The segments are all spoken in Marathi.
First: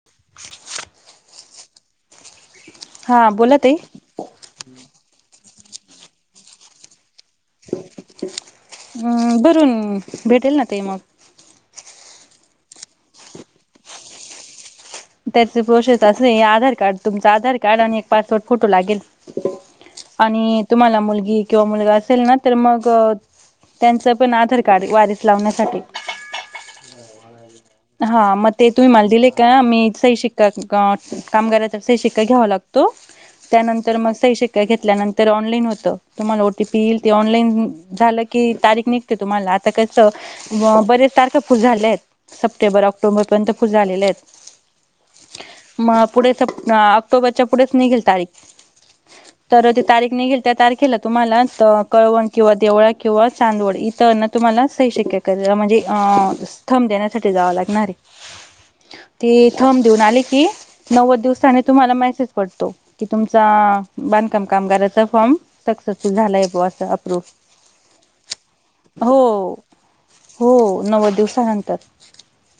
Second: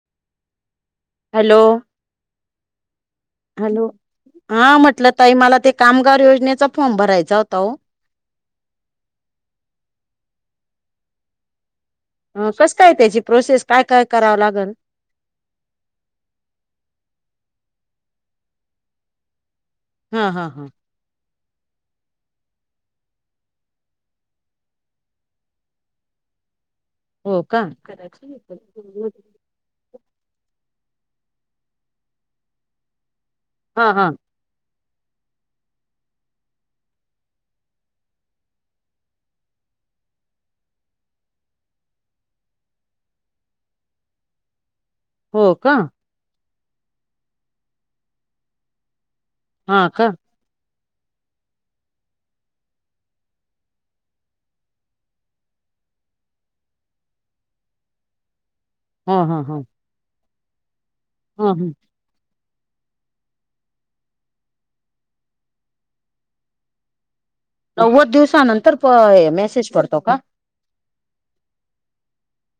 [inaudible] हॅलो. हा बोला ताई हॅलो. हा म्हटलं ताई मला ते कामगार योजनेचा फॉर्म भरायचा होता हो. अ. भरूना म. भेटेल ना ते मग. ह कस काय त्याची प्रोसेस काय- काय करावं लागेल. त्याची प्रोसेस अस हाय आधार कार्ड तुमच आधार कार्ड आणि एक पासपोर्ट फोटो लागेल. हा हा आणि हा तुम्हाला मुलगी किंवा मुलगा असेल ना तर मग. त्यांचं पण आधार कार्ड वारीस लावण्यासाठी. हो का. हा मग ते तुम्ही मला दिले का आम्ही सही शिक्का कामगाराचा सही शिक्का घ्यावा लागतो. हा त्यानंतर हा मग सही शिक्का. घेतल्यानंतर ऑनलाईन होत. तुम्हाला ओटीपी येईल ते ऑनलाईन झालं की तारीख नि. तुम्हाला आता कस बरेच तारखा फूल झाले आहेत. सप्टेंबर ऑक्टोबर पर्यंत फुल झालेले आहेत. हो का मग पुढे स ऑक्टोबरच्या पुढेच निघेल तारीख. तर ते हा का तारीख निघेल त्या तारखेला. तुम्हाला कळवण किंवा देवळा किंवा चांदवड इथं ना तुम्हाला सही शिक्के. म्हणजे अ. थंब देण्यासाठी जावं लागणाराय. हम हम् हम्. थंब देऊन आले की नव्वद दिवसांनी तुम्हाला मेसेज. पडतो. कि तुमचा बांधकाम कामगाराचा फॉर्म. सक्सेसफुल झालाय बो अस अप्रूव. नव्वद दिवसानंतर मेसेज पडतो का? हो नव्वद दिवसानंतर.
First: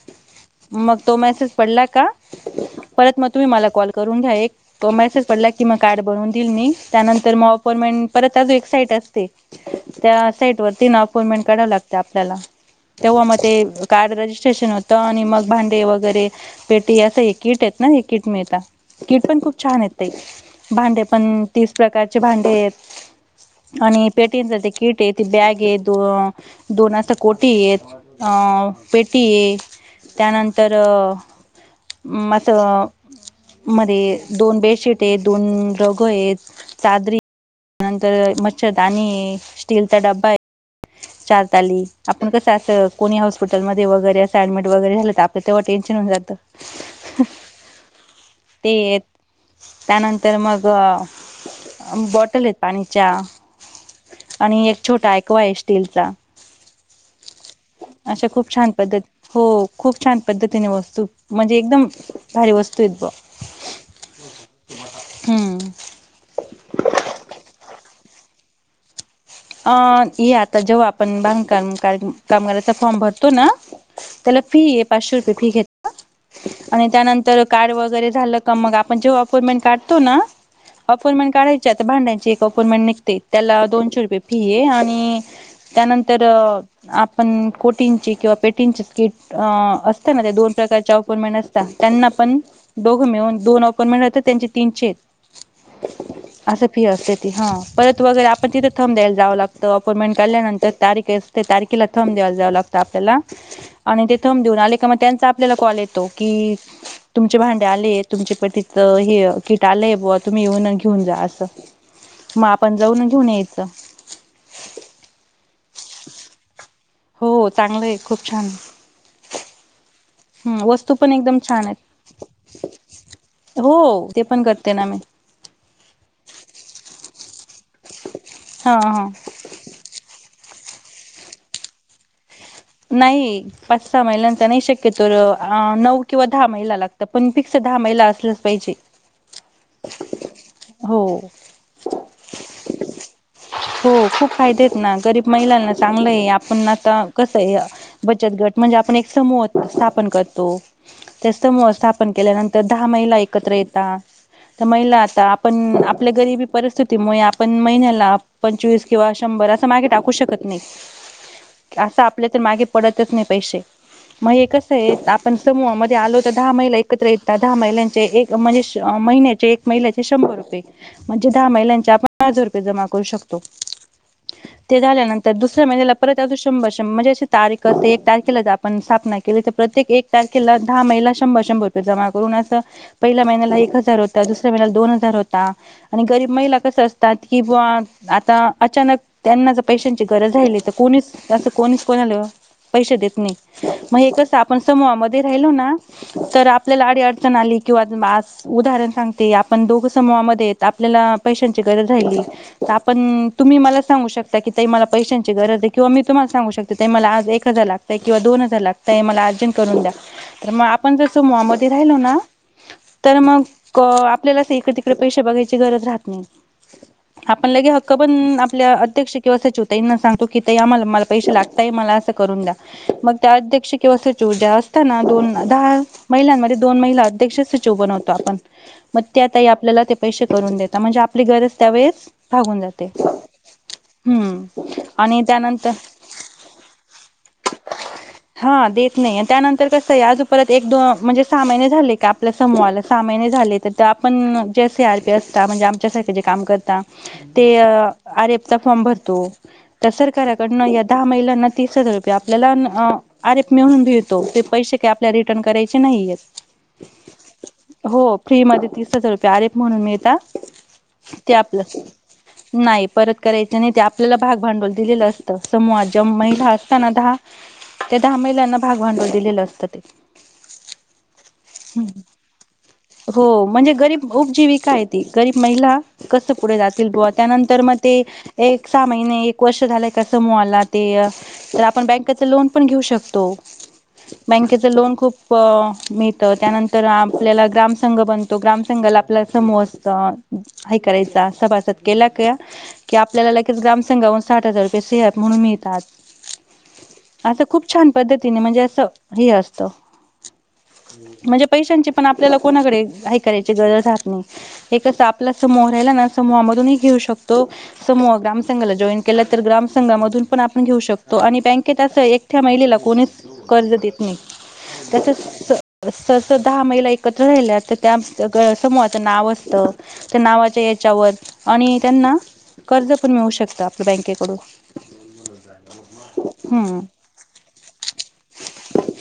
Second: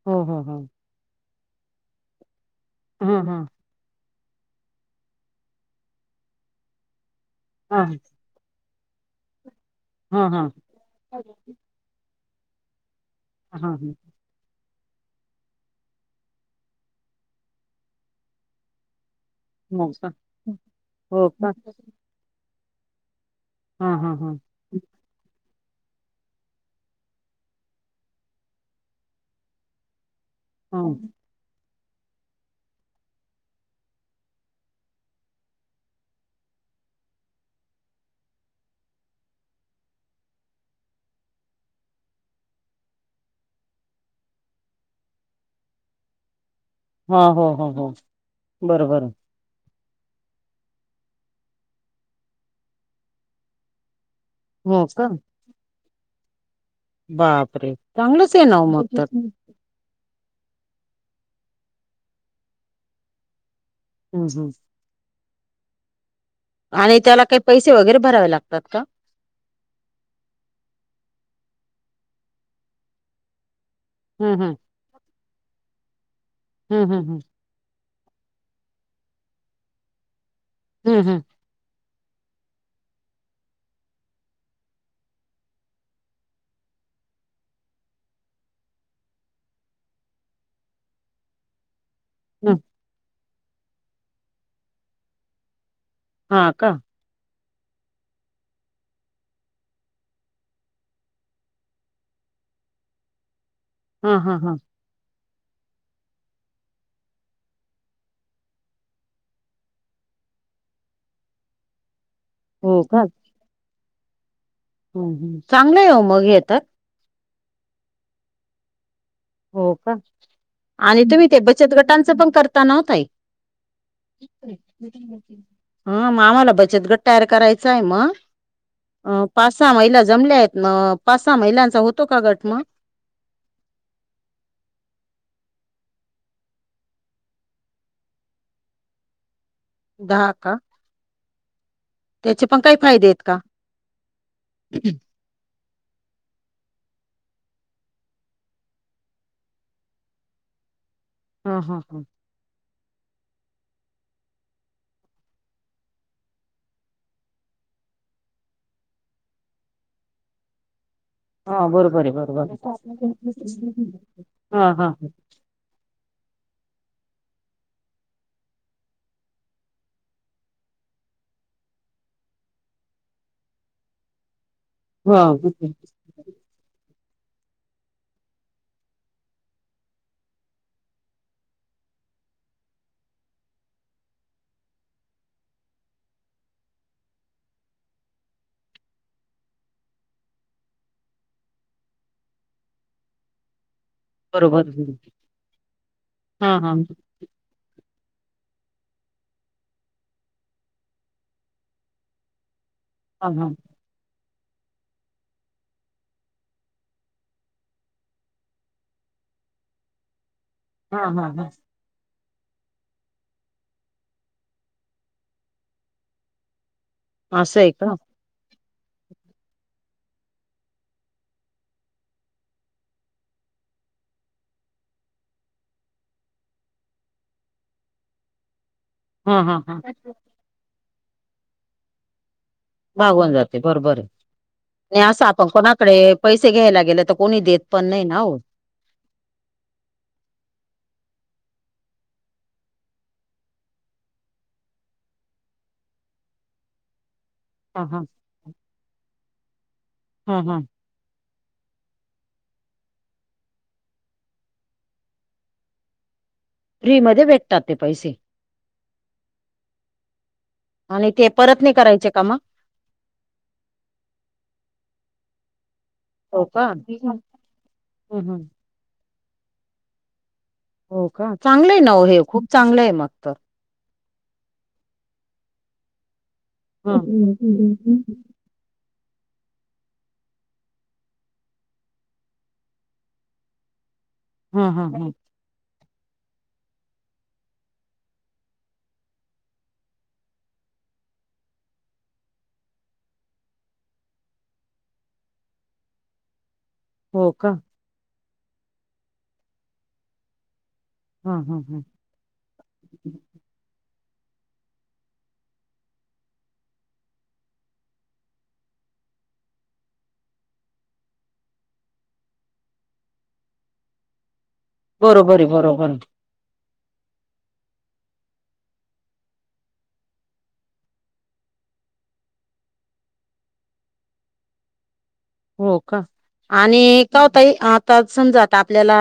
हो हो हो. मग तो मेसेज पडला का. ह परत मग ह तुम्ही मला कॉल. करून घ्या. एक मेसेज पडला की म कार्ड बनवून दिईन मी त्यानंतर मग ह अपॉइमेंट परत. त्यात एक साईट असते. ह त्या ह साईट वर तीन अपॉइंटमेंट काढावं लागते आपल्याला. तेव्हा मग ते हा कार्ड रजिस्ट्रेशन होतं आणि मग भांडे वगैरे. पेटी हे किट आहेत ना हे किट मिळता. कीट पण खूप. छान हो येत. का भांडे हो पण का तीस. भांडी आहेत. हा आणि हा हा ह पेटी की. ते बॅग आहे दो दोन अस कोटी ये अ पेटी आहे. त्यानंतर. मात. मध्ये दोन बेडशीट आहेत. दोन रघ आहे त. चादरी. त्या नंतर मच्छर दाणी आहे. स्टीलचा डब्बा आहे. चारताली आपण कसं अस कोणी हॉस्पिटल मध्ये वगैरे असं ऍडमिट वगैरे झालं तर आपलं तेव्हा टेन्शन होऊन जात. [unintelligible] हा हो हो हो बरोबर. त्यानंतर मग बॉटल आहेत पाण्याच्या. आणि एक हो का छोटा अँक्वा आहे स्टीलचा. बापरे! अशा चांगलंच आहे खूप ना. ओ छान मग पद्धत तर. हो खूप छान पद्धतीने वस्तू. म्हणजे एकदम भारी वस्तू आहेत ब. हं हं. हम्म. आणि त्याला काही पैसे वगैरे भरावे लागतात का? अ ये आता जेव्हा आपण बांधकाम काम कामगाराचा फॉर्म भरतो ना हम्म त्याला फी ये. पाचशे रुपये फी घेतात आणि हम्म हम्म हम्म त्यानंतर कार्ड वगैरे झालं का मग, आपण जेव्हा अपॉइंमेंट काढतो ना, हम्म हम्म हम्म अपॉइंमेंट काढाय ते आता, भांड्यांची एक अपोर्मेंट निघते त्याला दोनशे रुपये फी ये आणि त्यानंतर अ.... आपन कोटींची किंवा पेटींची स्किट अ असतं ना, त्या दोन प्रकारच्या अपोयमेंट तास, त्त्यांना पन हम्म. दोघं मिळून दोन अपॉइंमेट राहतात त्यांचे तीनचे. हा असं का फी असते ती. हं. परत वगैरे आपन तिथं थंब द्यायल जाव लागत. अपॉइंटमेंट काढल्यानंतर तारीखे अस तारखेला थंब द्यायला जावं लागतं आपल्याला आणि हा ते हा थंब हा देऊन आले का म त्यांचा आपल्याला कॉल येतो की तुमचे भांडे आलेत. तुमच्या पतीचं हे अ कीट आलंय बुवा. तुम्ही येऊन घिऊन जा हे असं म आपण हो जावून घिऊन यायच. हं हं, चांगलंय हो मग हे तर. हो चांगलंय, खूप छानये. हो का? वस्तू आनि पण तुम्ही ते एकदम छान बचत आहेत गटांचं पन करता न ओ ताई? हो. ते पण करते ना मी. हं. म आम्हाला बचतगट तयार करायचा आहे हा हा म--अ पाच-सहा महिला जमल्या आहेत म, पाच-सहा महिलांचा होतो का गट म? नाही. पाच-सहा महिलांचा नाही शक्यतोर अ नऊ किंवा दहा महिला लागतात. पन फिकस् दहा महिला असल्याच पाहिजे. [inaudible] दहा का हो. त्याचे पण काही फायदे आहेत का? हो खूप फायदेत ना. गरीब महिलांना चांगलंये. आपन आता कस बचत गट म्हणजे, आपन एक समूह स्थापन करतो. ते हा स्तमूह हा हा स्थापन केल्यानंतर दहा महिला एकत्र येतात. त महिला आता आपण, आपल्या गरिबी परिस्थितीमुळे आपण महिन्याला पंचवीस किंवा शंभर असं मागे टाकू शकत नाई. हं बरोबरये बरोबर पडतच नाही हं हं हं पण समूहामध्ये आलो तर दहा महिला एकत्र येतात. दहा महिलांचे एक म्हणजे श महिन्याचे महिलाचे शंभर रुपये, म्हणजे दहा महिलांचे आपण हजार रुपये जमा करू शकतो. ते हा झाल्यानंतर दुसऱ्या महिन्याला परत अजून शंभर श म्हणजे अशी तारख अ एक तारखेला ज आपण स्थापना केली तर प्रत्येक एक तारखेला दहा महिला शंभर शंभर जमा करून पहिल्या असं, पहिल्या महिन्याला एक हजार होता, दुसऱ्या महिन्याला दोन हजार होता. आणि गरीब महिला कसं असतात, की बुवा आता अचानक त्यांना जर पैशांची गरज राहिली त कोणीच असं कोणाला पैशे देत नाही. मग कसं आपण बरोबर समूहामध्ये राहिलो ना, तर हा हा आपल्याला आडी अडचण आली किंवा उदाहरण सांगते, आपण दोघ समूहामध्येहेत, आपल्याला पैशांची गरज राहिली हा आपन, हा तुम्ही मला सांगू शकता, की ताई मला पैशांची गरज आहे, किंवा मी तुम्हाला सांगू शकता, ताई मला एक हजार लागतय, किंवा मला दोन हजार लागतय, मला अर्जंट करून द्या. तर म आप पण हा जर हा हा समूहामध्ये राहिलो ना तर मग आपल्याला इकडे तिकडे पैशे बघायची गरज राहत नाय. आपण असं लगे आहे का हक्क पण आपल्या अध्यक्ष किंवा सचिवताईंना सांगतो कि ताई आम्हाला मला पैशे लागताय मला असं करून द्या मग त्या अध्यक्ष किंवा सचिव ज्या असतना दोन दहा महिलांमध्ये दोन महिला अध्यक्ष सचिव बनवतो आपण. मग त्या हा ताई हा हा आपल्याला ते पैशे करून देता म्हणजे आपली गरज त्यावेळेस भागून जाते. भागून जाते बरोबर, हम्म नाय आणि आपण असं त्यानंतर कोणाकडे पैसे घ्यायला गेल त कोणी देत पण नाय ना व. नाय त्यानंतर कसं आय आज परत एक दोन म्हणजे सहा महिने झाले का आपल्या समूहाला सहा महिने झाले तर ते आपण जे सी आर पी असता म्हणजे आमच्यासारखे जे काम करता. ते हा हा आर एफ चा फॉर्म भरतो. त्या हा हा सरकाराकडनं या दहा महिलांना तीस हजार रुपये आपल्याला अन् अर एफ मिळून मिळतो ते पैशे काय आपल्याला रिटर्न करायचे नाहीयेत. फ्री मध्ये भेटतात ते हो पैसे फ्री मध्ये तीस हजार रुपये अर एफ म्हणून मिळता. आणि ते परत नाय करायचे का म? नाय परत करायचे नाय ते आपल्याला भाग भांडवल दिलेलं असतं समूहा ज्या हो महिला का असता ना दहा त्या दहा हम्म हम्म महिलांना भाग भांडवल दिलेलं असतं ते. हो का चांगलं आय ना हे खूप चांगलं आय मग हो तर. म्हणजे गरीब उपजीविका आय ते गरीब महिला कसं पुढे जातील बुवा हम्म त्यानंतर म ते एक सहा महिने एक वर्ष झालय का समजूहाला ते तर आपण बँकच लोन पण घेऊ शकतो. बँकेच हम्म लोन हम्म खूप मिळत त्यानंतर आपल्याला ग्राम संंघ बनतो ग्राम संंघाला आपल्या समूह असत. हाय करायचा सभासद केला का- कि आपल्याला लगेच ग्रामसंघाहून साठ हजार सहत म्हणून मिळतात हो आता का खूप छान पद्धतीने म्हणजे अस हे असत. हा म्हणजे हा हा पैशांची पण आपल्याला कोणाकडे [unintelligible] करायची गरज राहात नाय. हे कस आपला समूह राहिला ना समूहामधूनही घेऊ शकतो. समूह ग्राम संघाला जॉईन केला तर ग्राम संघामधून पण आपण घेऊ शकतो आणि बँकेत अस एकट्या महिलेला कोणीच कर्ज देत नाय त्याचच बरोबर आहे बरोबर आहे स - स दहा महिला एकत्र राहिल्या तर त्या समूहाचं नाव असतं. त्या नावाच्या याच्यावर आणि त्यांना कर्ज पण मिळू शकतं आपल बँकेकडून. [inaudible] हो का, हम्म. आणि का ओ ताई आता समजा आता आपल्याला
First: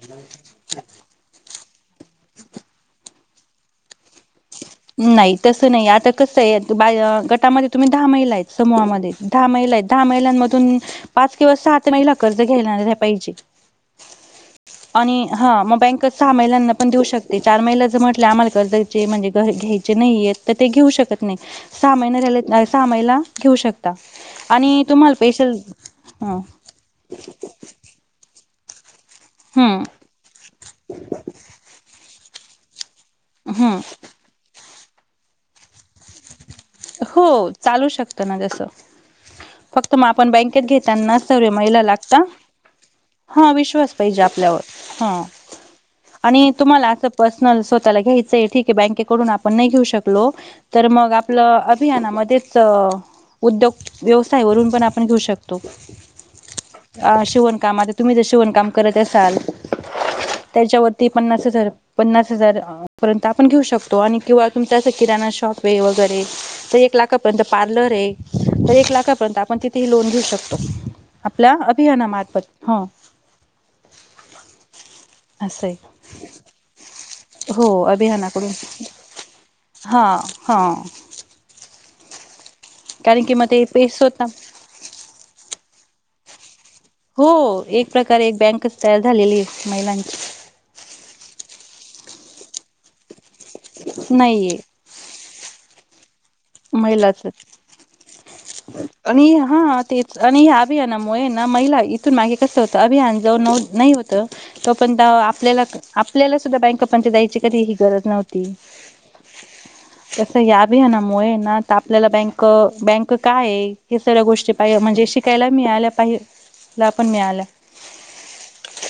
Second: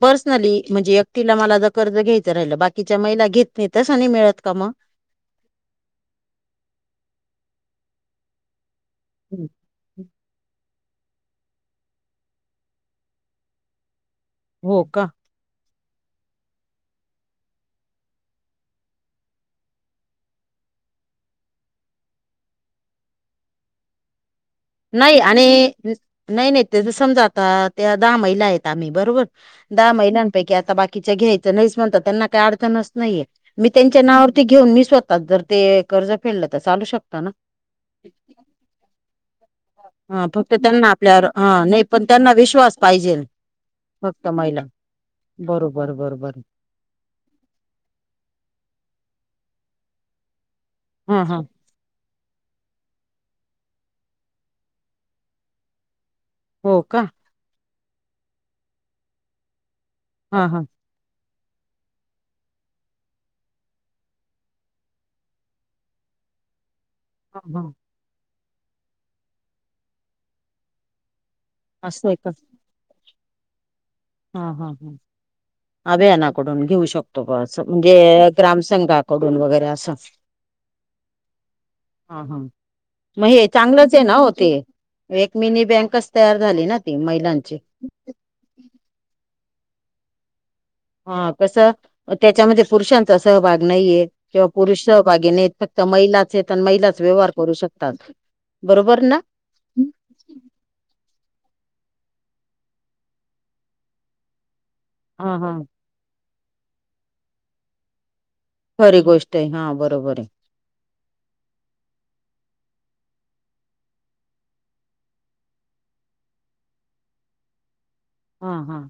पर्सनली म्हणजे एकटीला मला ज कर्ज घ्यायचं राहिलं बाकीच्या महिला घेत नाय तस नाय मिळत का म? नाय तसं नाय आता कस आय बा गटामध्ये तुम्ही दहा महिला आय समूहामध्ये हं. दहा महिला आय दहा महिलांमधून पाच किंवा सात महिला कर्ज घेणाऱ्या पाहिजे. हो का आणि हा म बँक सहा महिलांना पण देऊ शकते चार महिला जर म्हटले आम्हाला कर्जाचे म्हणजे घ्यायचे नाहीये तर ते घेऊ शकत नाय सहा महिना सहा महिला घेऊ शकत ता. आणि तुम्हाला नाही आणि पेशल न- हा नाही नाही ते समजा आता त्या दहा महिला आयत आम्ही बरोबर दहा महिला पैकी आता बाकीच घ्यायचं नायच म्हणतात त्यांना काय अडचणच नाईये मी हम्म त्यांच्या नावा वर ते घेऊन मी स्वताच जर ते कर्ज फेडलं तर चालू शकता हो ना? चालू शकतना जसं. फक्त मग हा आपण फक्त बँकेत त्यांना घेतानाना आपल्यावर सर्व हा महिला नाही पण लागता, त्यांना विश्वास पाहिजेल हा विश्वास पाहिजे आपल्यावर, हा. बरोबर-बरोबर. आणि तुम्हाला पर्नल स्वतःला घ्यायच, ठीक आहे. बँकेकडून आपण नाही घेऊ शकलो तर हा हा आपलं अभियानामध्येच अ उद्योग व्यवसायवरून पण आपण घेऊ शकतो. हो का अ शिवणकाम, तुम्ही जर शिवणकाम करत असाल, हा हा त्याच्यावर ती पन्नास हजार, पन्नास हजार परंत आपण घेऊ शकतो. आणि किंवा तुमच्या असं किराना शॉप आहे. वगैरे तर एक हा लाखापर्यंत, हा पार्लर आहे. तर एक लाखापर्यंत आपण तिथेही लोन घेऊ शकतो. आपल असं आहे अभियानामार्फत, ह. हा-हा-हा. असं आहे अभियानाकडून घेऊ शकतो. ब असं, हो म्हणजे ग्रामसंघाकडून वगैरे असं. हां-हां. हा-हा, कारण म की मग हे ते पेस्ट चांगलंचये ना होता ओ ते. एक मिनी बँकच तयार झाली ना. ती हो, महिलांची एक प्रकारे एक बँकच तयार झालेली आहे महिलांची. हा कसं, त्याच्यामध्ये पुरुषांचा सहभाग नईये किंवा नाहीये पुरुष सहभागी नईत फक्त त मईलाच येत, मईलाच महिलाच व्यवहार करू शकतात. बरोबर ना. ए हा ते. आणि ह्या आभियानामुळे न महिला इथून मागे कसं होतं. आभियान जाऊन नई होत. तो पण दाव हा हा आपल्याला-आपल्याला सुद्धा बँका पर्यत जायची कधी ही गरज नव्हती. ती. खरी गोष्ट आहे हा बरोबर आहे तस या आभियानामुळे ना त आपल्याला बँक-बँक काय ये हे, सगळ्या गोष्टी पाह म्हणजे शिकायला मिळाल्या पाह ला पण मिळाल्या. हा-हा.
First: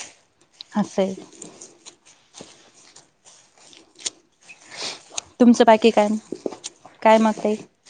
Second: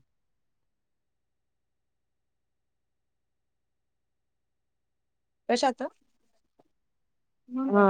आसए. तुमचं बाकी काय? काय मत आहे हा,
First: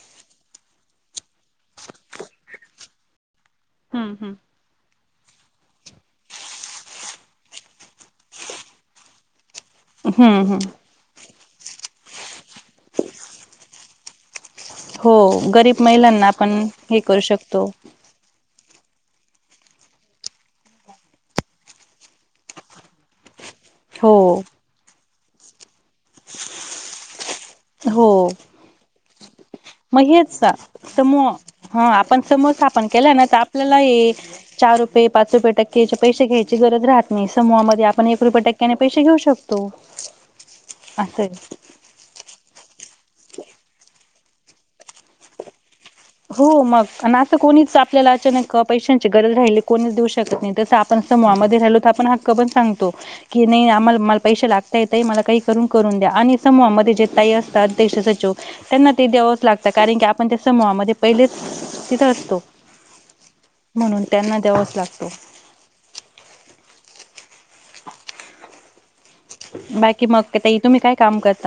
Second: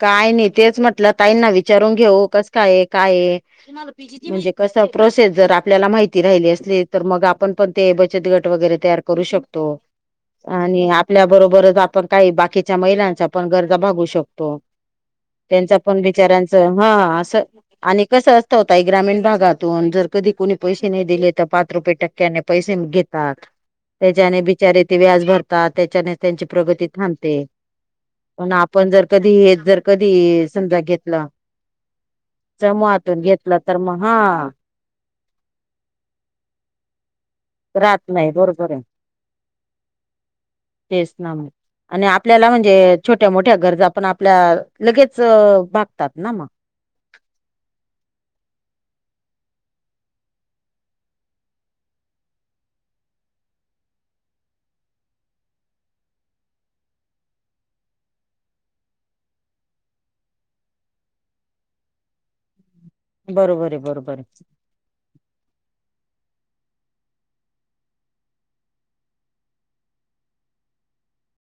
काय नाही. तेच म्हटलं ताईंना विचारून घेऊ कस कायये-कायये. मला पी हम्म जी ची म्हनजे. हम्म कसं प्रोसेस जर आपल्याला माहिती राहिली असली, तर मग आपण पण ते बचत गट वगैरे तयार करू शकतो. हम्म हम्म आणि आपल्या बरोबरच आपण काही बाकीच्या महिलांच्या पण गरजा भागऊ शक तो. हो गरीब त्यांचा पण महिलांना आपण विचारांच, हे हा करू अस शकतो आणि कसं असं त ताई ग्रामीण भागातून जर कधी कुणी पैसे नाही दिले, तर पाच रुपये टक्क्याने पैसे घेतात. हो त्याच्याने बिचारे ते व्याज भरतात. त्याच्याने त्यांची प्रगती थांबते. हो. ना आपण जर कधी येत म हेच त, समुह. हा आपण समुह स्थापन केला समूहातून न तर घेतलं आपल्याला मग एक, हा चार रूप ते पाच रुपय टक्याचे पैसे घ्यायची गरज राहात नई, समूहामध्ये राहत आपण एक नाही रुपये बरोबर टक्क्याने आहे पैसे घेऊ शकतो. तेच असंय. ना मग आणि आपल्याला म्हणजे, छोट्या-मोठ्या गरजा पण आपल्या लगेच भाग हो मग अनाथ त कोणीच आपल्याला अचानक पैशांची गरज राहिली कोणीच देऊ शकत नाही. तसं आपण समूहामध्ये राहिलो तर आपण हा कबन सांगतो. कि नाही आम्हाला मला पैसे लागता, येतही मला काही करून-करून द्या आणि समूहामध्ये जे ताई असतात ते अध्यक्ष सचिव त्यांना ते द्यावंच लागतं. कारण की आपण त्या समूहामध्ये पहिलेच, तिथं असतो. बरोबर आहे म्हणून बरोबर आहे त्यांना द्यावच लागतो बाकी मग ते ताई तुम्ही काय काम करता.